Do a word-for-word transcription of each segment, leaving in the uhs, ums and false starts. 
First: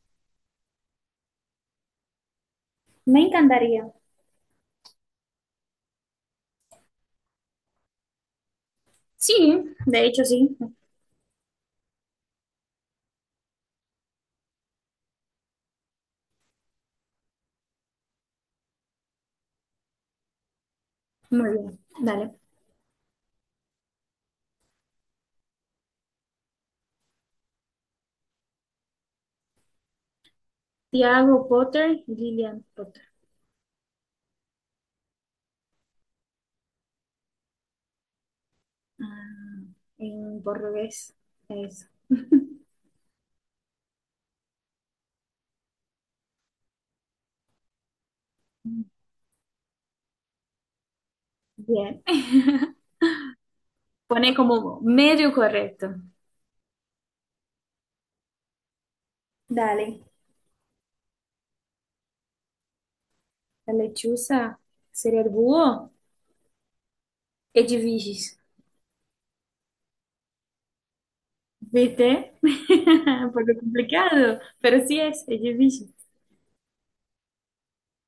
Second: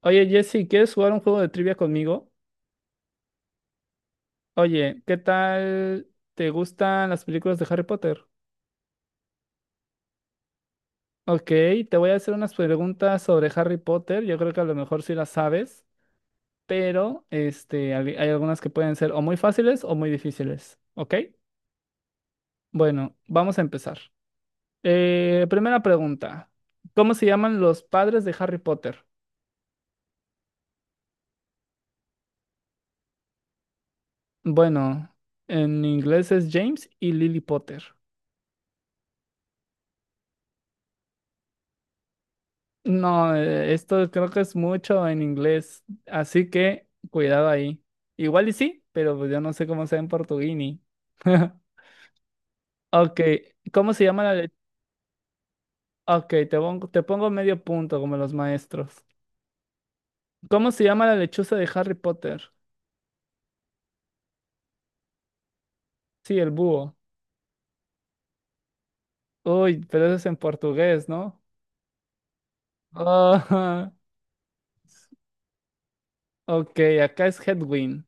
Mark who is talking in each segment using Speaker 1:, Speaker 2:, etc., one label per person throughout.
Speaker 1: Oye, Jesse, ¿quieres jugar un juego de trivia conmigo?
Speaker 2: Me encantaría.
Speaker 1: Oye, ¿qué tal te gustan las películas de Harry Potter?
Speaker 2: Sí, de hecho sí.
Speaker 1: Ok, te voy a hacer unas preguntas sobre Harry Potter. Yo creo que a lo mejor sí las sabes, pero este, al- hay algunas que pueden ser o muy fáciles o muy difíciles. ¿Ok?
Speaker 2: Muy bien. Dale.
Speaker 1: Bueno, vamos a empezar. Eh, primera pregunta. ¿Cómo se llaman los padres de Harry Potter?
Speaker 2: Tiago Potter y Lillian Potter.
Speaker 1: Bueno, en inglés es James y Lily Potter.
Speaker 2: Ah, en portugués. Eso.
Speaker 1: No, eh, esto creo que es mucho en inglés, así que cuidado ahí. Igual y sí, pero pues yo no sé cómo sea en portuguini.
Speaker 2: Bien.
Speaker 1: Ok, ¿cómo se llama
Speaker 2: Pone
Speaker 1: la lechuza?
Speaker 2: como medio correcto.
Speaker 1: Ok, te pongo, te pongo medio punto como los maestros.
Speaker 2: Dale.
Speaker 1: ¿Cómo se llama la lechuza de Harry Potter?
Speaker 2: La lechuza sería el búho.
Speaker 1: Sí, el búho.
Speaker 2: Edifícios.
Speaker 1: Uy, pero eso es en portugués, ¿no?
Speaker 2: ¿Viste? Un poco
Speaker 1: Ah,
Speaker 2: complicado, pero sí es edifício.
Speaker 1: ok, acá es Hedwig.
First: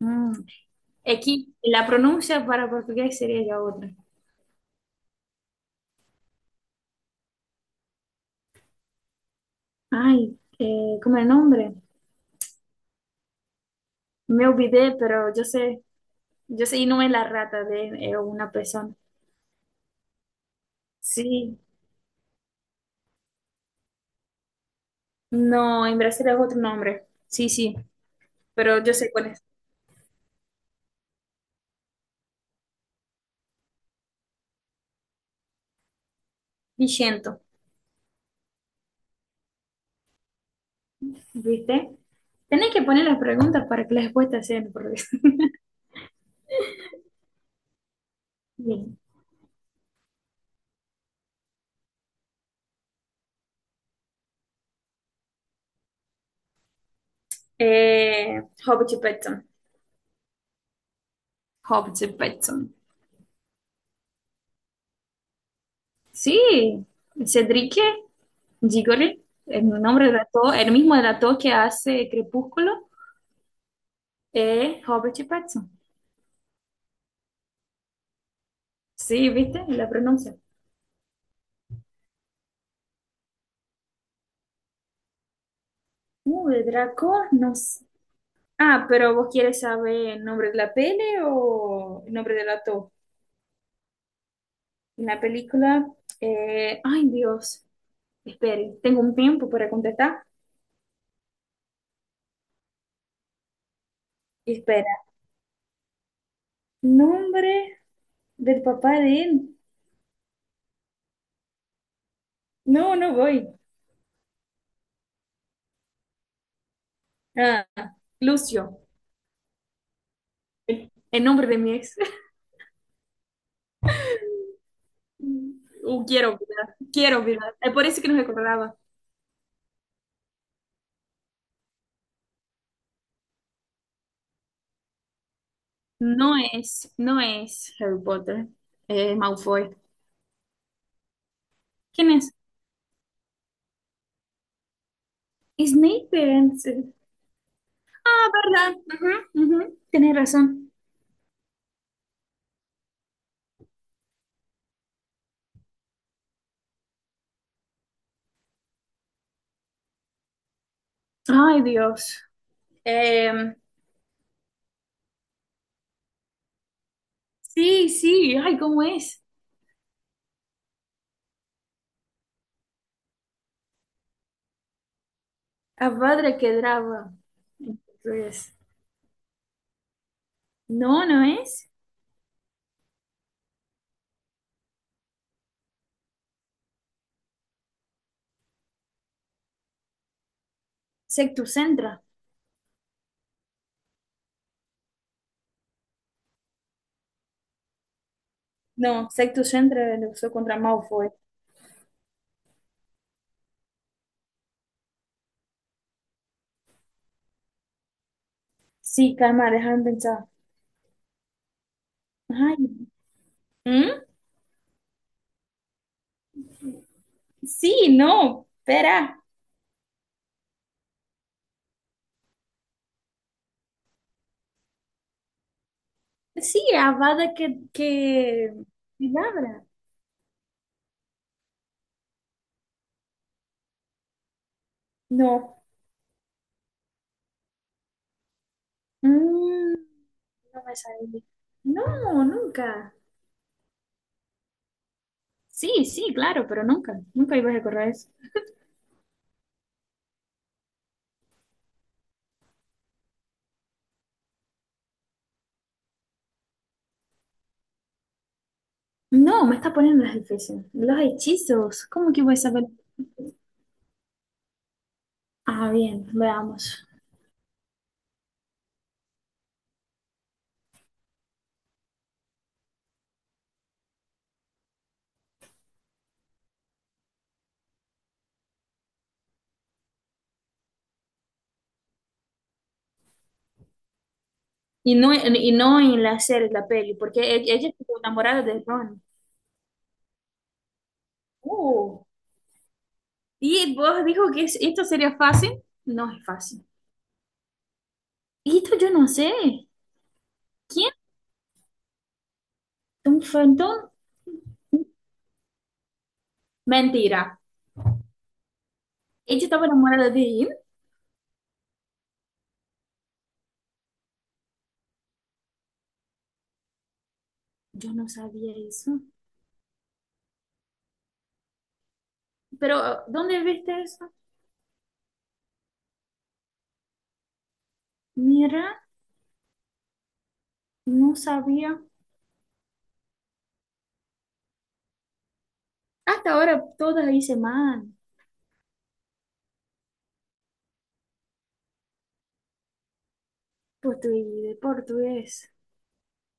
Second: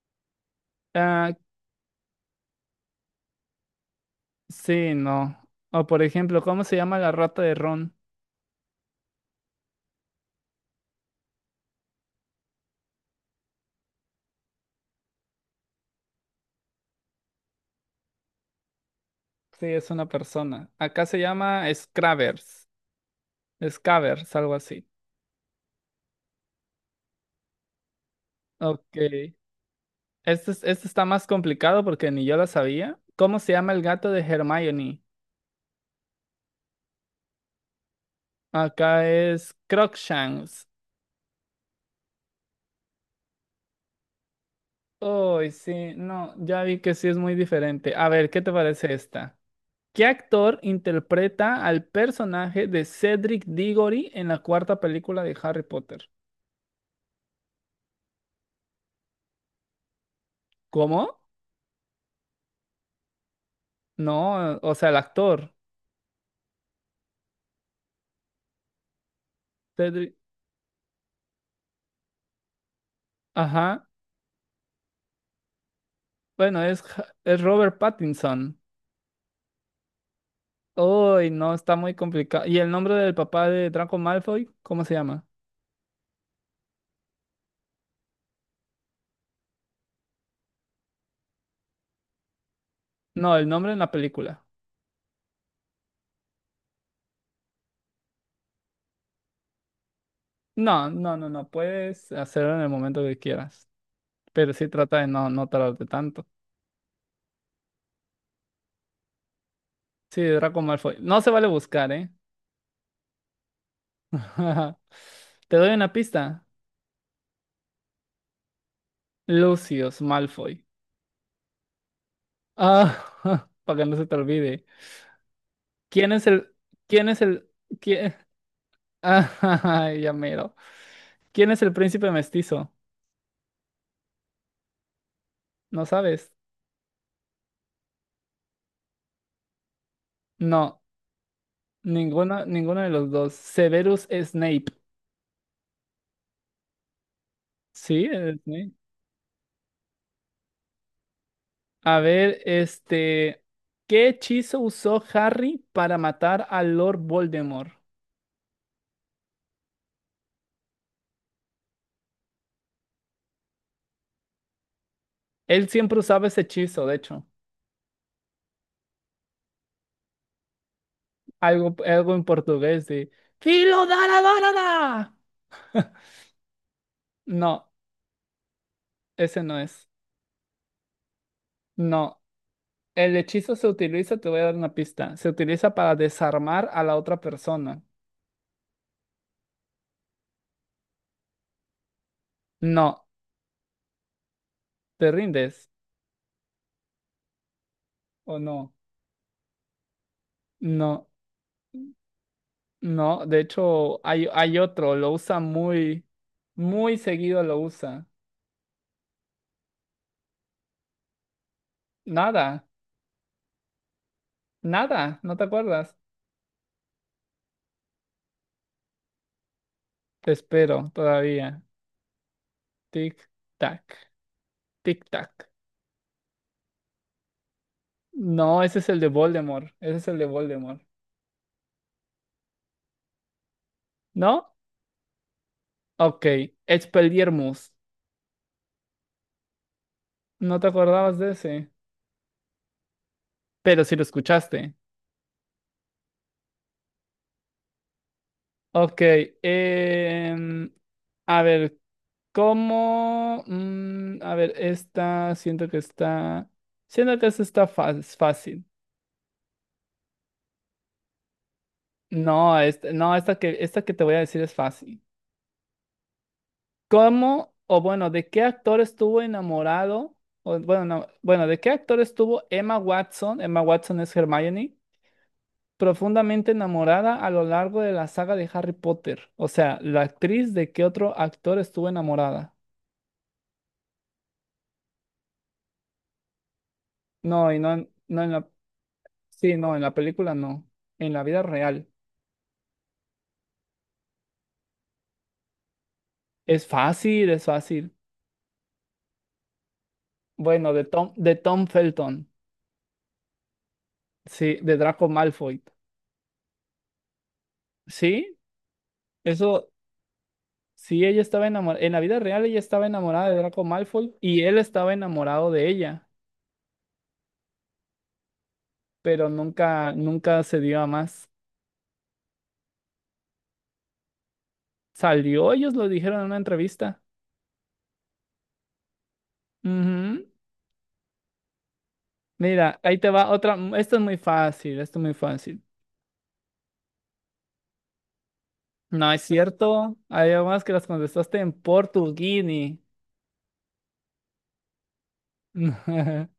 Speaker 2: Mm.
Speaker 1: Ah,
Speaker 2: Aquí la pronuncia para portugués sería ya otra.
Speaker 1: sí, no. O por ejemplo, ¿cómo se llama la rata de Ron?
Speaker 2: Ay, eh, ¿cómo es el nombre? Me olvidé, pero yo sé. Yo soy no es la rata de eh, una persona.
Speaker 1: Sí, es una persona. Acá se
Speaker 2: Sí,
Speaker 1: llama Scravers. Scavers, algo así.
Speaker 2: no, en Brasil es otro nombre. Sí, sí, pero yo
Speaker 1: Ok.
Speaker 2: sé cuál es.
Speaker 1: Este, es- este está más complicado porque ni yo lo sabía. ¿Cómo se llama el gato de Hermione?
Speaker 2: Vigento,
Speaker 1: Acá es Crookshanks.
Speaker 2: ¿viste? Tenés que poner las preguntas para que las respuestas sean por
Speaker 1: Oh, sí, no, ya vi que sí es muy diferente. A ver, ¿qué te parece
Speaker 2: bien.
Speaker 1: esta? ¿Qué actor interpreta al personaje de Cedric Diggory en la cuarta película de Harry Potter?
Speaker 2: Eh, Hobbit Petson.
Speaker 1: ¿Cómo?
Speaker 2: Hobbit Petson.
Speaker 1: No, o sea, el actor.
Speaker 2: Sí, Cedric Diggory, el nombre
Speaker 1: Cedric.
Speaker 2: del actor, el mismo del actor que hace Crepúsculo,
Speaker 1: Ajá.
Speaker 2: es Robert Pattinson.
Speaker 1: Bueno, es, Ja- es Robert Pattinson.
Speaker 2: Sí, ¿viste? La pronuncia.
Speaker 1: Uy, no, está muy complicado. ¿Y el nombre del papá de Draco Malfoy? ¿Cómo se llama?
Speaker 2: Uh, de Draco, no sé. Ah, pero vos quieres saber el nombre de la peli o el nombre del actor.
Speaker 1: No, el nombre en la película.
Speaker 2: En la película, eh, ay Dios, espere, tengo un tiempo para contestar.
Speaker 1: No, no, no, no. Puedes hacerlo en el momento que quieras. Pero sí trata
Speaker 2: Espera,
Speaker 1: de no, no tardarte tanto.
Speaker 2: nombre del papá de él.
Speaker 1: Sí, Draco Malfoy. No se vale buscar, ¿eh?
Speaker 2: No, no voy.
Speaker 1: Te doy una pista.
Speaker 2: Ah, Lucio,
Speaker 1: Lucius Malfoy.
Speaker 2: el el nombre de mi ex.
Speaker 1: Ah, para que no se te olvide.
Speaker 2: Uh,
Speaker 1: ¿Quién es
Speaker 2: quiero
Speaker 1: el...
Speaker 2: olvidar,
Speaker 1: ¿Quién
Speaker 2: quiero
Speaker 1: es el...
Speaker 2: olvidar. Es por eso que
Speaker 1: ¿Quién...
Speaker 2: no recordaba.
Speaker 1: Ah, ya mero. ¿Quién es el príncipe mestizo? ¿No sabes?
Speaker 2: No es, no es Harry Potter, es Malfoy.
Speaker 1: No,
Speaker 2: ¿Quién es?
Speaker 1: ninguno, ninguno de los dos. Severus Snape.
Speaker 2: Snape.
Speaker 1: Sí,
Speaker 2: Ah,
Speaker 1: es Snape.
Speaker 2: ¿verdad? Ujú, ujú. Tienes razón.
Speaker 1: A ver, este, ¿qué hechizo usó Harry para matar a Lord Voldemort?
Speaker 2: Ay, Dios. Em,
Speaker 1: Él siempre usaba ese hechizo, de hecho.
Speaker 2: sí, sí, ay, ¿cómo es?
Speaker 1: Algo, algo en portugués de Filo da la da, da, da".
Speaker 2: Abhadra Kedrava.
Speaker 1: No,
Speaker 2: Entonces,
Speaker 1: ese no es.
Speaker 2: no, no es.
Speaker 1: No. El hechizo se utiliza, te voy a dar una pista. Se utiliza para desarmar a la otra persona.
Speaker 2: Sectus Centra.
Speaker 1: No. ¿Te rindes o no?
Speaker 2: No, Sectus Centra lo usó contra
Speaker 1: No.
Speaker 2: Malfoy.
Speaker 1: No, de hecho hay, hay otro, lo usa muy, muy seguido lo usa.
Speaker 2: Sí, calma, déjame pensar. Ay,
Speaker 1: Nada,
Speaker 2: ¿Mm?
Speaker 1: nada, ¿no te acuerdas?
Speaker 2: Sí, no, espera.
Speaker 1: Te espero todavía. Tic, tac, tic, tac.
Speaker 2: Sí, Avada que, que...
Speaker 1: No, ese es el de
Speaker 2: Kedavra.
Speaker 1: Voldemort, ese es el de Voldemort. ¿No?
Speaker 2: No.
Speaker 1: Ok, Expelliarmus.
Speaker 2: Mm,
Speaker 1: ¿No
Speaker 2: no
Speaker 1: te
Speaker 2: me
Speaker 1: acordabas
Speaker 2: sale.
Speaker 1: de ese?
Speaker 2: No, nunca.
Speaker 1: Pero sí lo escuchaste.
Speaker 2: Sí, sí, claro, pero nunca, nunca ibas a recordar eso.
Speaker 1: Ok, em, a ver, ¿cómo? Mm, a ver, esta, siento que está, siento que esta está fa- es fácil.
Speaker 2: No, me está poniendo las difíciles. Los hechizos, ¿cómo que voy a
Speaker 1: No,
Speaker 2: saber?
Speaker 1: esta, no, esta que, esta que te voy a decir es fácil.
Speaker 2: Ah, bien, veamos.
Speaker 1: ¿Cómo, o bueno, de qué actor estuvo enamorado? O, bueno, no, bueno, ¿de qué actor estuvo Emma Watson? Emma Watson es Hermione, profundamente enamorada a lo largo de la saga de Harry Potter. O sea, ¿la actriz de qué otro actor estuvo enamorada?
Speaker 2: Y no, en- y no en la serie, la peli, porque e-
Speaker 1: No, y
Speaker 2: ella
Speaker 1: no,
Speaker 2: estuvo enamorada
Speaker 1: no,
Speaker 2: de Ron.
Speaker 1: sí, no, en la película no. En la vida real.
Speaker 2: Uh, y vos dijo que es- esto sería fácil. No es fácil.
Speaker 1: Es fácil, es fácil.
Speaker 2: Y esto yo no sé.
Speaker 1: Bueno, de
Speaker 2: ¿Quién?
Speaker 1: Tom, de Tom Felton.
Speaker 2: ¿Un fantón?
Speaker 1: Sí, de Draco Malfoy.
Speaker 2: Mentira.
Speaker 1: Sí,
Speaker 2: Ella estaba
Speaker 1: eso,
Speaker 2: enamorada de él.
Speaker 1: sí, ella estaba enamorada. En la vida real ella estaba enamorada de Draco Malfoy y él estaba enamorado de ella,
Speaker 2: Yo no sabía eso.
Speaker 1: pero nunca, nunca se dio a más.
Speaker 2: Pero, ¿dónde viste eso?
Speaker 1: Salió, ellos lo dijeron en una entrevista.
Speaker 2: Mira,
Speaker 1: Ujú.
Speaker 2: no sabía.
Speaker 1: Mira, ahí te va otra. m- Esto es muy fácil, esto es muy fácil.
Speaker 2: Hasta ahora todas hice mal,
Speaker 1: No es cierto. Hay más que las contestaste en portuguini.
Speaker 2: pues estoy de portugués.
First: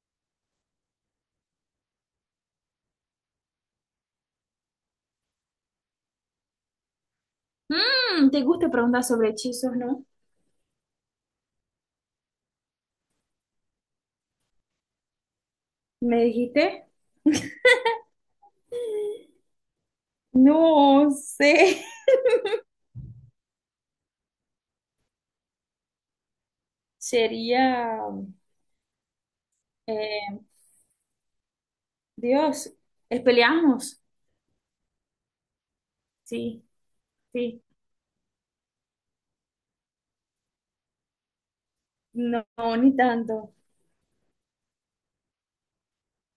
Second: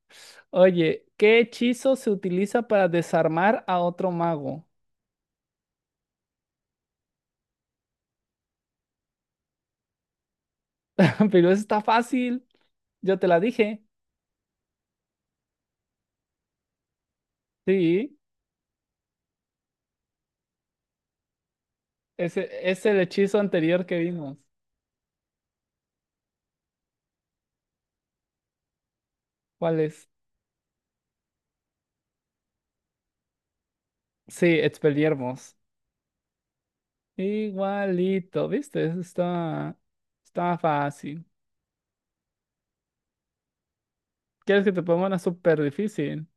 Speaker 1: Oye, ¿qué hechizo se utiliza para desarmar a otro mago?
Speaker 2: Mm, ¿te gusta preguntar sobre hechizos, no?
Speaker 1: Pero eso está fácil. Yo te la dije.
Speaker 2: ¿Me dijiste?
Speaker 1: Sí,
Speaker 2: No sé.
Speaker 1: ese es el hechizo anterior que vimos.
Speaker 2: Sería,
Speaker 1: ¿Cuál es?
Speaker 2: eh, Dios, ¿es peleamos?
Speaker 1: Sí, Expelliarmus.
Speaker 2: Sí, sí.
Speaker 1: Igualito, ¿viste? Eso está, está fácil.
Speaker 2: No, ni tanto.
Speaker 1: ¿Quieres que te ponga una súper difícil?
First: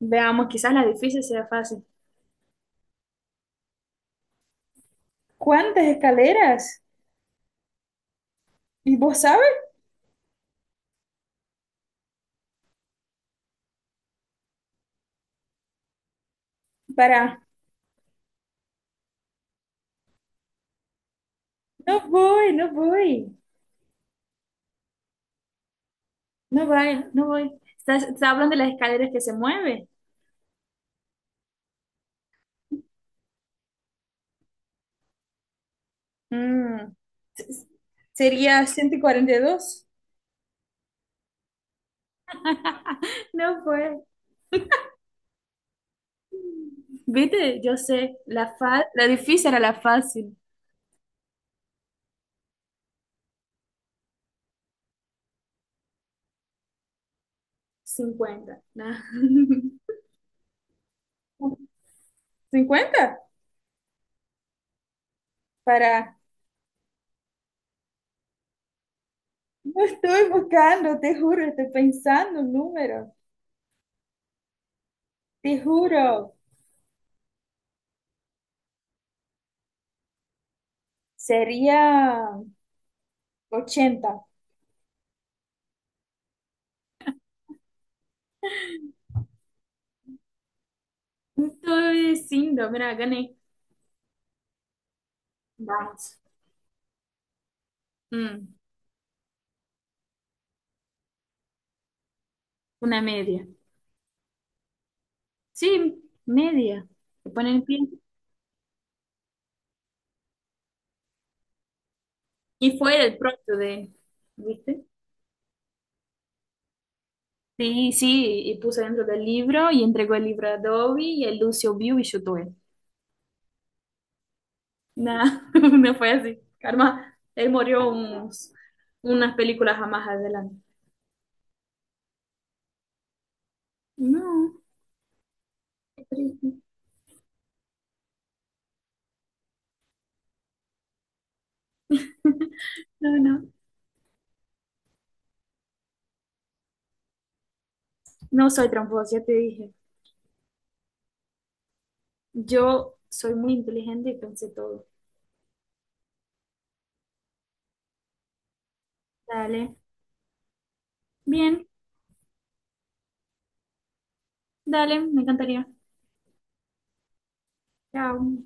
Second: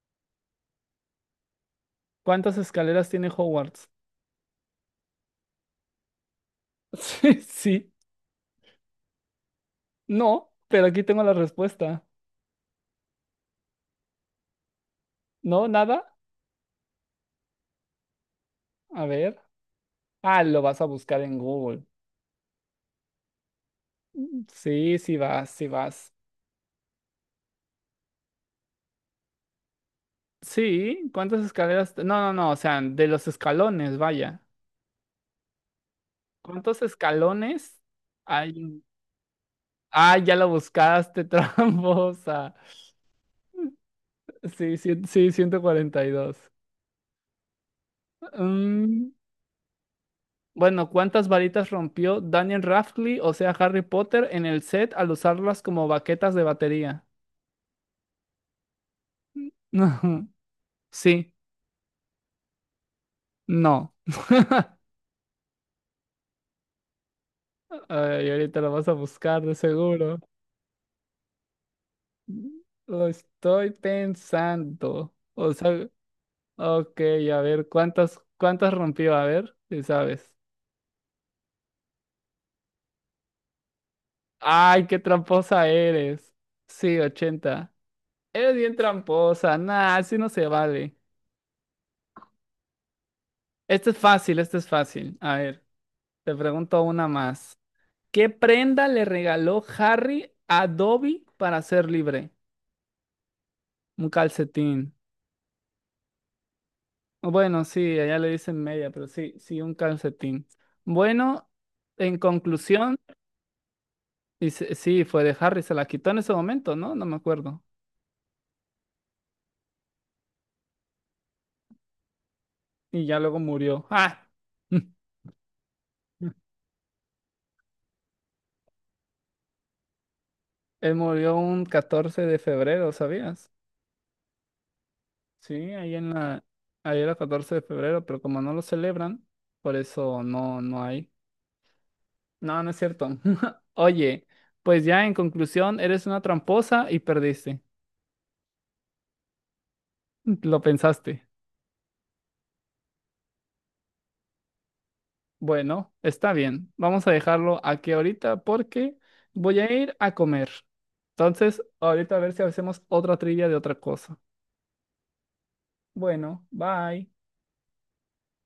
Speaker 2: Veamos, quizás la difícil sea fácil.
Speaker 1: ¿Cuántas escaleras tiene Hogwarts?
Speaker 2: ¿Cuántas escaleras?
Speaker 1: Sí, sí.
Speaker 2: ¿Y vos sabes?
Speaker 1: No, pero aquí tengo la respuesta. ¿No? ¿Nada?
Speaker 2: Para,
Speaker 1: A ver. Ah, lo vas a buscar en Google.
Speaker 2: no voy, no voy,
Speaker 1: Sí, sí vas, sí vas.
Speaker 2: no voy, no voy. ¿Estás, estás hablando de las escaleras que se mueven?
Speaker 1: Sí, ¿cuántas escaleras? te- No, no, no, o sea, de los escalones, vaya. ¿Cuántos
Speaker 2: Mm,
Speaker 1: escalones hay?
Speaker 2: Sería
Speaker 1: en-
Speaker 2: ciento cuarenta y dos.
Speaker 1: Ah, ya lo buscaste, tramposa.
Speaker 2: No fue.
Speaker 1: Sí, sí, sí, ciento cuarenta y dos.
Speaker 2: Viste, yo sé, la, fa- la
Speaker 1: Mm,
Speaker 2: difícil era la fácil.
Speaker 1: bueno, ¿cuántas varitas rompió Daniel Radcliffe, o sea, Harry Potter, en el set al usarlas como baquetas de batería?
Speaker 2: Cincuenta, ¿no?
Speaker 1: Sí,
Speaker 2: cincuenta,
Speaker 1: no.
Speaker 2: para.
Speaker 1: Ay, ahorita lo vas a buscar, de
Speaker 2: No
Speaker 1: seguro.
Speaker 2: estoy buscando, te juro, estoy pensando un
Speaker 1: Lo
Speaker 2: número.
Speaker 1: estoy pensando. O
Speaker 2: Te
Speaker 1: sea,
Speaker 2: juro,
Speaker 1: ok, a ver, ¿cuántas, cuántas rompió? A ver, si sabes.
Speaker 2: sería ochenta.
Speaker 1: ¡Ay, qué tramposa eres! Sí, ochenta. Eres bien tramposa. Nah, así no se vale.
Speaker 2: Estoy diciendo, mira, gané.
Speaker 1: Este es fácil, este es fácil. A ver,
Speaker 2: Vamos.
Speaker 1: te pregunto una más. ¿Qué
Speaker 2: Mm,
Speaker 1: prenda le regaló Harry a Dobby para ser libre?
Speaker 2: una media.
Speaker 1: Un calcetín.
Speaker 2: Sí, media. ¿Te
Speaker 1: Bueno,
Speaker 2: ponen pie?
Speaker 1: sí, allá le dicen media, pero sí, sí, un calcetín. Bueno, en
Speaker 2: Y
Speaker 1: conclusión,
Speaker 2: fue el pronto de,
Speaker 1: dice-
Speaker 2: ¿viste?
Speaker 1: sí, fue de Harry, se la quitó en ese momento, ¿no? No me acuerdo.
Speaker 2: Sí, sí, y puso dentro del libro y entregó el libro a Adobe y el Lucio vio y chutó él.
Speaker 1: Y ya luego murió. ¡Ah!
Speaker 2: Nah, no fue así. Karma, él murió unos, unas películas más adelante.
Speaker 1: Él murió un catorce de febrero, ¿sabías?
Speaker 2: No,
Speaker 1: Sí, ahí
Speaker 2: qué
Speaker 1: en la,
Speaker 2: triste.
Speaker 1: ahí era catorce de febrero, pero como no lo celebran, por eso no, no hay. No, no es
Speaker 2: No,
Speaker 1: cierto.
Speaker 2: no.
Speaker 1: Oye, pues ya en conclusión, eres una tramposa y perdiste.
Speaker 2: No soy tramposa, ya te dije.
Speaker 1: Lo pensaste.
Speaker 2: Yo soy muy inteligente y pensé todo.
Speaker 1: Bueno, está bien. Vamos a dejarlo aquí ahorita porque voy a
Speaker 2: Dale.
Speaker 1: ir a comer. Entonces,
Speaker 2: Bien,
Speaker 1: ahorita a ver si hacemos otra trivia de otra cosa.
Speaker 2: dale, me encantaría.
Speaker 1: Bueno, bye.
Speaker 2: Chao.